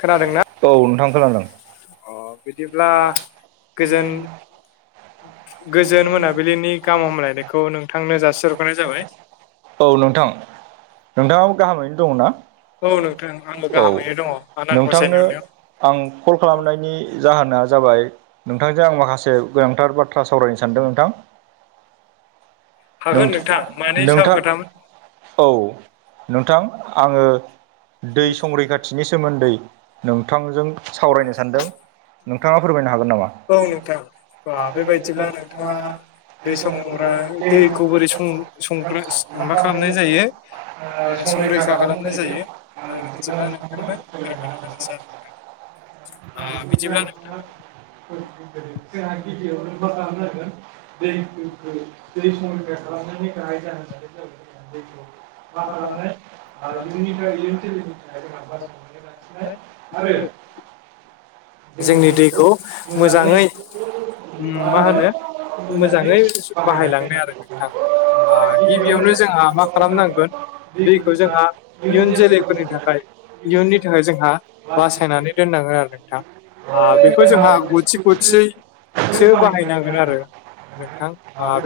खोनादोंना औ नोंथां खोनादों अ बिदिब्ला गोजोन गोजोन मोनाबिलिनि गाहाम हामलायनायखौ नोंथांनो जासिहरखरनाय जाबाय। औ नोंथां नोंथाङाबो गाहामैनो दङ ना औ नोंथां आंबो औ गाहामैनो दङ आनान गसाइनि नोंथांनो अननायाव आं कल खालामनायनि जाहोना जाबाय नोंथांजों आं माखासे गोनांथार बाथ्रा सावरायनो सानदों नोंथां। हागोन नथ नोंथां माने साहा नोंथां खोथामोन औ नोंथां आङो दै संरैखाथिनि सोमोन्दै नोंथांजों सावरायनो सानदों। नोंथाङा फोरमायनो हागोन नामा? औ नोंथां बा बेबायदिब्ला नोंथाङा दै संग्रा दैखौ बोरै सं संग्रा म मा खालामनाय जायो। संरैखा खालामनाय जायो आ बिदिब्ला नोंथांनो फोरमायना [unintelligible] [unintelligible] ओ बिदिब्ला नोंथां जोंहा गिबियावनो ब खालामनांगोन दै मा खालामनाय ओ इयुननि [unintelligible] [unintelligible] आरो जोंनि दैखौ मोजाङै मा होनो मोजाङै बाहायलांनाय आरो नोंथां आ गिबियावनो जोंहा मा खालामनांगोन दैखौ जोंहा इयुन जोलैफोरनि थाखाय इयुननि थाखाय जोंहा बासायनानै दोननाङो आरो नोंथां आ बेखौ जोंहा गथि गथियै सो बाहायनांगोन आरो नोंथां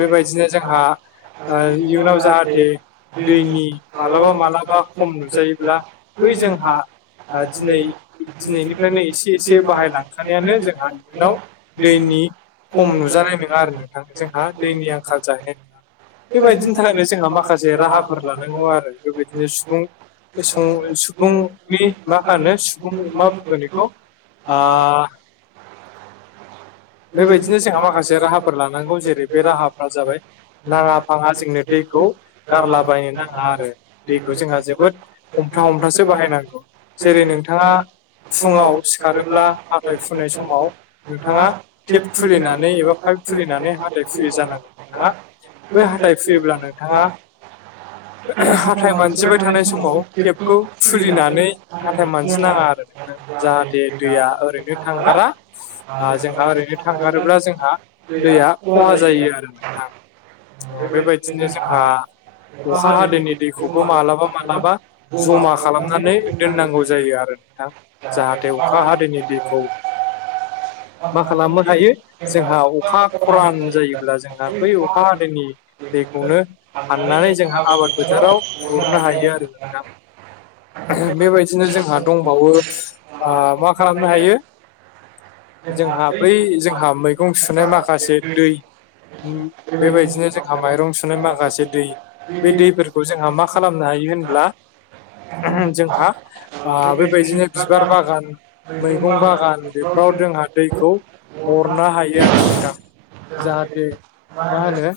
बेबायदिनो जोंहा ओ इयुनाव जाहाथे दैनि मालाबा मालाबा खम नुजायोब्ला बै जोंहा दिनै दिनैनिफ्रायनो एसे एसे बाहायलांखानायानो जोंहा इयुनाव दैनि खम नुजानाय नङा आरो नोंथां जोंहा दैनि आंखाल जाहैनाय बेबायदिनि थाखायनो जोंहा माखासे राहाफोर लानांगौ आरो बेबायदिनो सुबुं बे सुबुंनि माहानो सुबुं मा बुंगोन बेखौ आ [inaudible] बेबायदिनो जोंहा माखासे राहाफोर लानांगौ जेरै बे राहाफ्रा जाबाय नाङा फाङा जोंनो दैखौ गारला बायनो नाङा आरो दैखौ जोंहा जोबोद हमथा हमथासो बाहायनांगौ जेरै नोंथाङा फुङाव सिखारोब्ला हाथाय हुनाय समाव नोंथाङा टेप खुलिनानै एबा फाइप खुलिनानै हाथाय हुयो जानांगौ नोंथाङा बै हाथाय हुयोब्ला नोंथाङा हाथाय मानजिबाय थानाय समाव टेपखौ खुलिनानै हाथाय मानजि नाङा आरो नोंथां जाहाथे दैया ओरैनो थांगारा आ जोंहा ओरैनो थांगारोब्ला जोंहा दैया खहा जायो आरो नोंथां बेबायदिनो जोंहा अखा हादोरनि दैखौबो मालाबा मालाबा जमा खालामनानै दोननांगौ जायो आरो नोंथां जाहाथे अखा हादैनि दैखौ [inaudible] मा खालामनो हायो जोंहा अखा खरान जायोब्ला जोंहा बै अखा हादैनि दैखौनो हाननानै जोंहा आबाद फोथाराव हरनो हायो आरो नोंथां बेबायदिनो जोंहा दंबावो आ मा खालामनो हायो जोंहा बै जोंहा मैगं सुनाय माखासे दै बेबायदिनो जों जोंहा माइरं सुनाय माखासे दै बे दैफोरखौ जोंहा मा खालामनो हायो होनब्ला जोंहा आ बेबायदिनो बिबार बागान मैगं बागान बेफोराव जोंहा दैखौ अरनो हायो आरो नोंथां जाहाथे मा होनो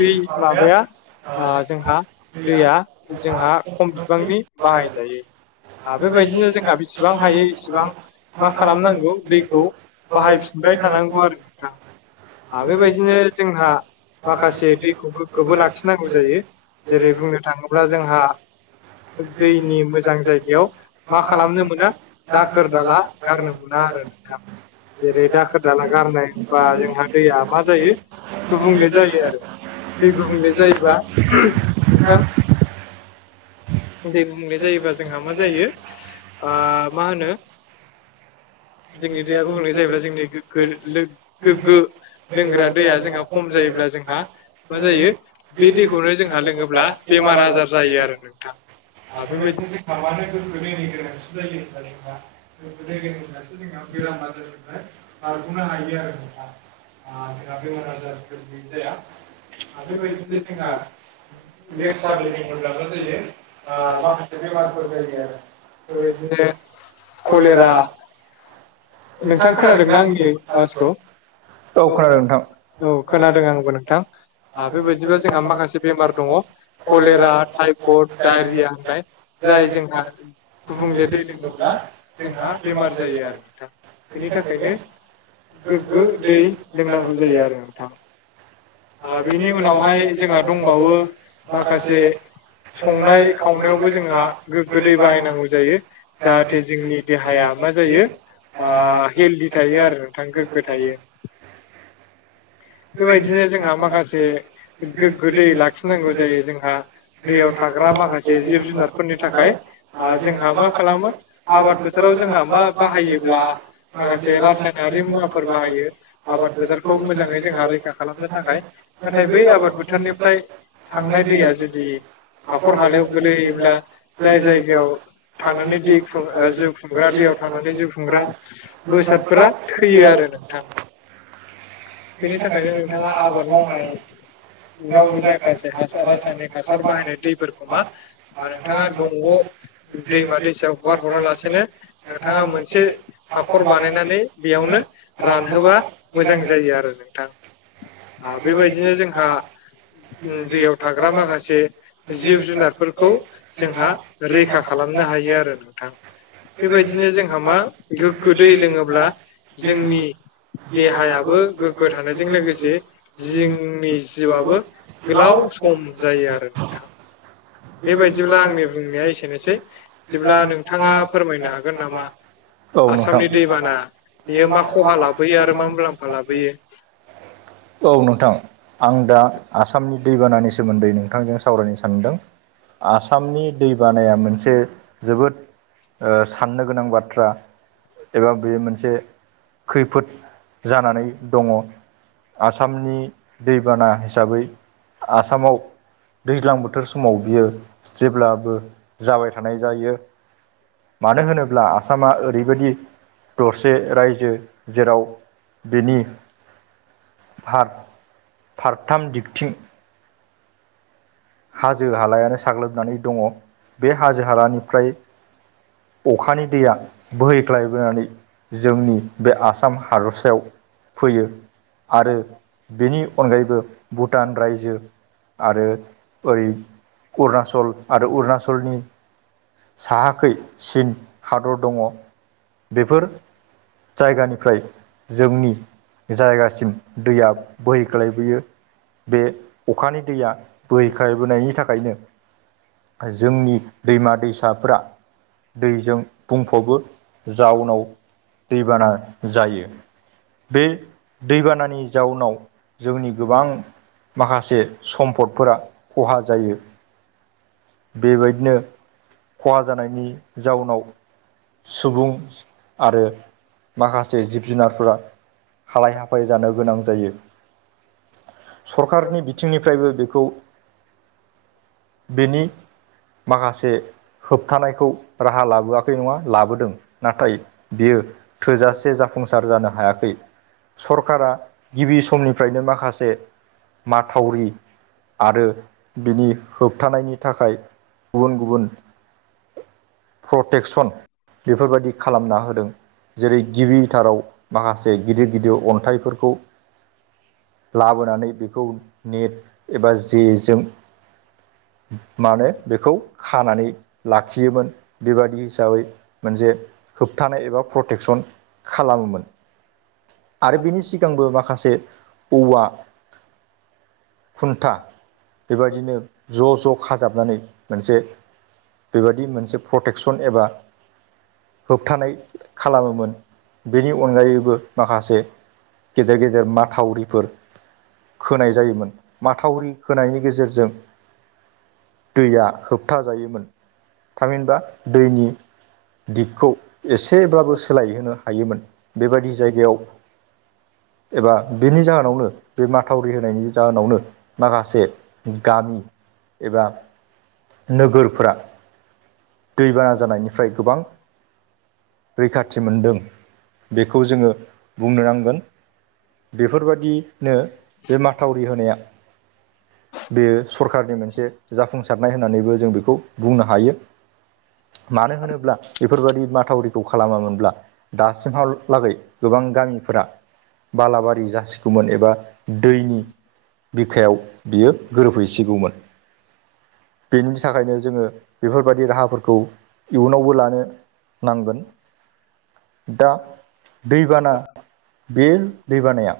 दै माबाया ओ जोंहा दैया [unintelligible] जोंहा खम बिबांनि बाहायजायो [unintelligible] बेबायदिनो जोंहा बेसेबां हायो एसेबां मा खालामनांगौ दैखौ बाहायफिनबाय थानांगौ आरो नोंथा आ बेबायदिनो जोंहा माखासे दैखौ गोगोबो लाखिनांगौ जायो जेरै बुंनो थाङोब्ला जोंहा दैनि मोजां जायगायाव मा खालामनो मोनो दाखोर दाला गारनो मोना आरो नोंथां जेरै दाखोर दाला गारनाय बा जोंहा दैया मा जायो गुबुंले जायो आरो दै गुबुंले जायोबा नोंथां दै गुबुंले जायोबा जोंहा मा जायो आ मा होनो जोंनि दैया गुबुंले जायोब्ला जोंनि गोगो लो गोगो लोंग्रा दैया जोंहा खम जायोब्ला जोंहा मा जायो बे दैखौनो जोंहा लोङोब्ला बेमार आजार जायो आरो नोंथां आ बेबायदि [unintelligible] जों बेराम आजारफ्राय बारगनो हायो आरो नोंथां। आ जोंहा बेराम आजार बिदि जाया। आरो बेबायदिनो जोंहा बेबायदिनो लेथ्रा जोंहा दै लोंब्ला लेथ्रा दैजों मा जायो? ओ माखासे बेमारफोर जायो बेबायदिनो कलेरा नोंथां खोनादोंना आंनि आवाजखौ? औ खोनादों औ खोनादों आंबो नोंथां। आ बेबायाददिबा जोंहा माखासे बेमार दङ कलेरा टाइफयेड डायरिया होननाय जाय जोंहा गुबुंले दै लोङोब्ला जोंहा बेमार जायो आरो। नोंथां बिनि थाखायनो गोग्गे दै लोंनांगौ जायो आरो। बेनि उनावहाय जोंहा दंबावो माखासे संनाय खावनायावबो जोंहा गोग गोदै बाहायनांगौ जायो जाहाथे जोंनि देहाया मा जायो? ओ हेल्दि थायो आरो नोंथां गोग्गो थायो। बेफोरबायदिनो जोंहा माखासे से गोग्गो दै लाखिनांगौ जायो जोंहा दैयाव थाग्रा माखासे जिब जुनारफोरनि थाखाय आ जोंहा मा खालामो? आबाद फोथोराव जोंहा मा बाहायोब्ला माखासे रासायनारि मुवाफोर बाहायो। आबाद फोथारखौ मोजाङै जोंहा रैखा खालामनो थाखाय नाथाय बै आबाद फोथारनिफ्राय थांनाय दैया जुदि हाखर हालायाव गोलैयोब्ला जाय जायगायाव थांनानै दै खुं जिउ खुं खुंग्रा दैयाव थानानै जिउ खुंग्रा बेसादफोरा थैयो आरो नोंथां। बेनि थाखायनो नोंथाङा आबाद मावनानै जा जायाखासे हासार रासायनिक हासार बाहायनाय दैफोरखौ मा नोंथाङा दंग' दैमा दैसायाव हगार हरालासेनो नोंथाङा मोनसे हाखर बानायनानै बेयावनो रानहोबा मोजां जायो आरो नोंथां। ओ बेबादिनो बेबायदिनो जोंहा जोंहा उम दैयाव [unintelligible] थाग्रा माखासे जिउ जिब जुनारफोरखौ जोंहा रैखा [unintelligible] खालामनो हायो आरो नोंथां बेबायदिनो जोंहा जेनबा मा गोग्गो गुबुंले दै लोंब्ला लोङोब्ला जोंनि देहायाबो गोग्गो जों लोगोसे जिंनि जिउआबो गोलाव सम जायो आरो नोंथां। बेबायदिब्ला आंनि बुंनाया एसेनोसै जेब्ला नोंथाङा फोरमायनो हागोन नामा? औ नोंथां आसामनि दैबाना बेयो मा खहा लाबोैयो आरो मा मुलाम्फा लाबोयो? औ नोंथां। आं दा आसामनि दैबानानि सोमोन्दै नोंथांजों सावरायनो सानदों। आसामनि दैबानाया मोनसे जोबोद ओ साननो गोनां बाथ्रा। एबा बे मोनसे खैफोद जानानै दङ। आसामनि दैबाना हिसाबै आसामाव दैज्लां बोथोर समाव बियो जेब्लाबो जाबाय थानाय जायो मानो होनोब्ला आसामा ओरैबायदि दसे रायजो जेराव बिनि फार फारथाम दिगथिं हाजो हालायानो साग्लोबनानै दङ बे हाजो हालानिफ्राय अखानि दैया बोहैग्लायबोनानै जोंनि बे आसाम हादरसायाव फैयो। आरो बेनि अनगायैबो भुटान रायजो आरो। ओरै अरुनाचल आरो अरुनााचलनि साहाखै चीन हादर दङ। बेफोर जायगानिफ्राय जोंनि जायगासिम दैया बोहैख्लायबोयो। बे अखानि दै नाफ्राय‌ ओंखारबोनायनि थाखायनो जोंनि दैमा दैसाफ्रा दैजों बुंफावबो जाउनाव दैबाना जायो। बे दैबानानि जाउनाव जोंनि गोबां माखासे सम्पदफोरा खहा जायो। बे बायदिनो खहा जानायनि जाउनाव सुबुं आरो माखासे जिब जुनारफोरा हालाय हाफाय जानो गोनां जायो। सरखारनि बिथिंनिफ्रायबो बेखौ बेनि माखासे होबथानायखौ राहा लाबोआखै नङा लाबोदों। नाथाय बियो थोजासे जाफुंसार जानो हायाखै। सरकारा गिबि समनिफ्रायनो माखासे माथावरि आरो बिनि होबथानायनि थाखाय गुबुन गुबुन प्रटेकसन बेफोरबायदि खालामना होदों। जेरै- गिबिथाराव माखासे गिदिर गिदिर अन्थाइफोरखौ लाबोनानै बेखौ नेट एबा जेजों मानो बेखौ खानानै लाखियोमोन। बे बादि हिसाबै मोनसे होबथानाय एबा प्रटेकसन खालामोमोन। आरो बेनि सिगांबो माखासे औवा खुन्था। बे बायदिनो ज' ज' खाजाबनानै मोनसे बे बायदि मोनसे प्रटेकसन एबा होबथानाय खालामोमोन। बेनि अनगायैबो माखासे गेदेर गेदेर माथावरिफोर खोनाय जायोमोन। माथावरि होनायनि गेजेरजों दैया होबथा जायोमोन। थामहिनबा दैनि दिगखौ एसेब्लाबो सोलायहोनो हायोमोन। बेबायदि जायगायाव एबा बेनि जाहोनावनो बे माथावरि होनायनि जाहोनावनो। माखासे गामि एबा नोगोरफोरा दैबाना जानायनिफ्राय गोबां रैखाथि मोनदों बेखौ जोङो बुंनो नांगोन। बेफोरबादिनो बे माथावरि होनाया बेयो सरखारारनि मोनसे जाफुंसारनाय होननानैबो जों बेखौ बुंनो हायो। मानो होनोब्ला बेफोरबायाददि माथावरिखौ खालामामोनब्ला दासिमहालागै गोबां गामिफोरा बालाबारि जासिगौमोन एबा दैनि बिखायाव बियो गोरोबहैसिगौमोन। बेनि थाखायनो जोङो बेफोरबायदि राहाफोरखौ इयुनावबो लानो नांगोन। दा दैबाना बे दैबानाया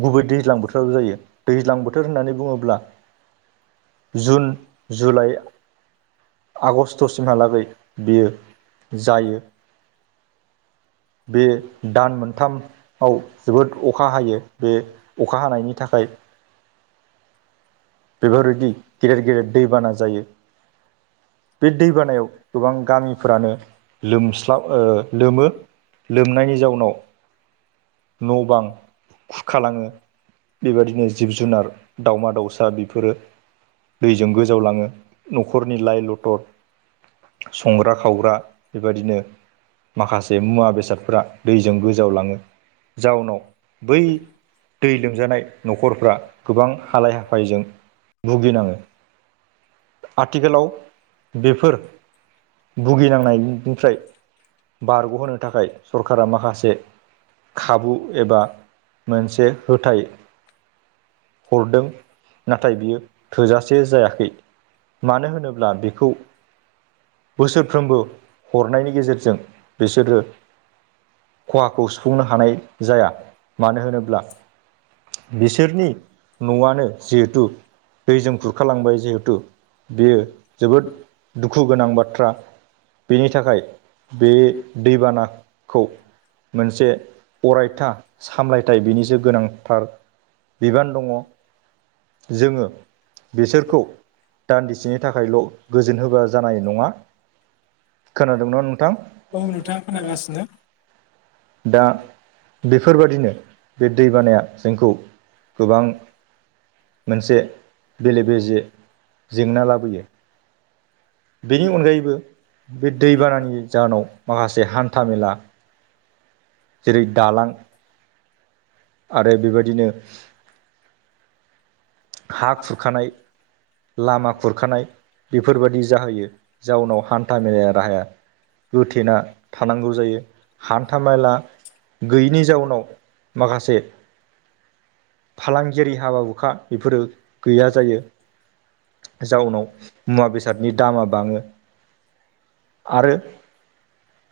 गुबै दैज्लां बोथोरावो जायो। दैज्लां बोथोर होननानै बुङोब्ला जुन, जुलाइ आगसथ सिमहालागै बियो जायो। बे दान मोनथाम आव जोबोद अखा हायो। बे अखा हानायनि थाखाय बेफोरबायदि गेदेर गेदेर दैबाना जायो। बे दैबानायाव गोबां गामिफोरानो लोमस्लाब लोमो। लोमनायनि जाउनाव न' बां खुरखालाङो। बेबादिनो जिब-जुनार, दाउमा-दाउसा बेफोरो दैजों गोजावलाङो न'खरनि लाइ-लथर संग्रा- खावग्रा बेबायदिनो माखासे मुवा-बेसादफोरा दैजों गोजावलाङो। जाउनाव बै दै लोमजानाय न'खरफ्रा गोबां हालाय-हाफायजों भुगिनाङो आथिखालाव बेफोर भुगिनांनायनिफ्राय बारग'होनो थाखाय सरकारा माखासे खाबु एबा मोनसे होथाय हरदों नाथाय बियो थोजासे जायाखै। मानो होनोब्ला बेखौ बोसोरफ्रोमबो हरनायनि गेजेरजों बिसोरो खहाखौ सुफुंनो हानाय जाया। मानो होनोब्ला बिसोरनि न'वानो जिहेतु दैजों खुरखालांबाय जिहेतु बेयो जोबोद दुखु गोनां बाथ्रा। बेनि थाखाय बे दैबानाखौ मोनसे अरायथा सामलायथाय बिनिसो गोनांथार बिबान दङ' जोङो बिसोरखौ दान्दिसेनि थाखायल' गोजोन होब्ला जानाय नङा। खोनादं ना नोंथां? औ नोंथाङा खोनागासिनो दा बेफोर बादिनो बे दैबानाया जोंखौ गोबां मोनसे बेले- बेजे जेंना लाबोयो। बेनि अनगायैबो बे दैबानानि जाहोनाव माखासे हान्था-मेला जेरै दालां आरो बेबायदिनो हा खुरखानाय लामा खुरखानाय बेफोर बादि जाहैयो जाउनाव हान्था मेलाया राहाया गोथेना थानांगौ जायो हान्था मेला-गैयिनि जाउनाव माखासे फालांगियारि हाबा- हुखा बेफोरो गैया जायो। जाउनाव मुवा-बेसादनि दामा बाङो। आरो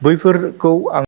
बैफोरखौ आं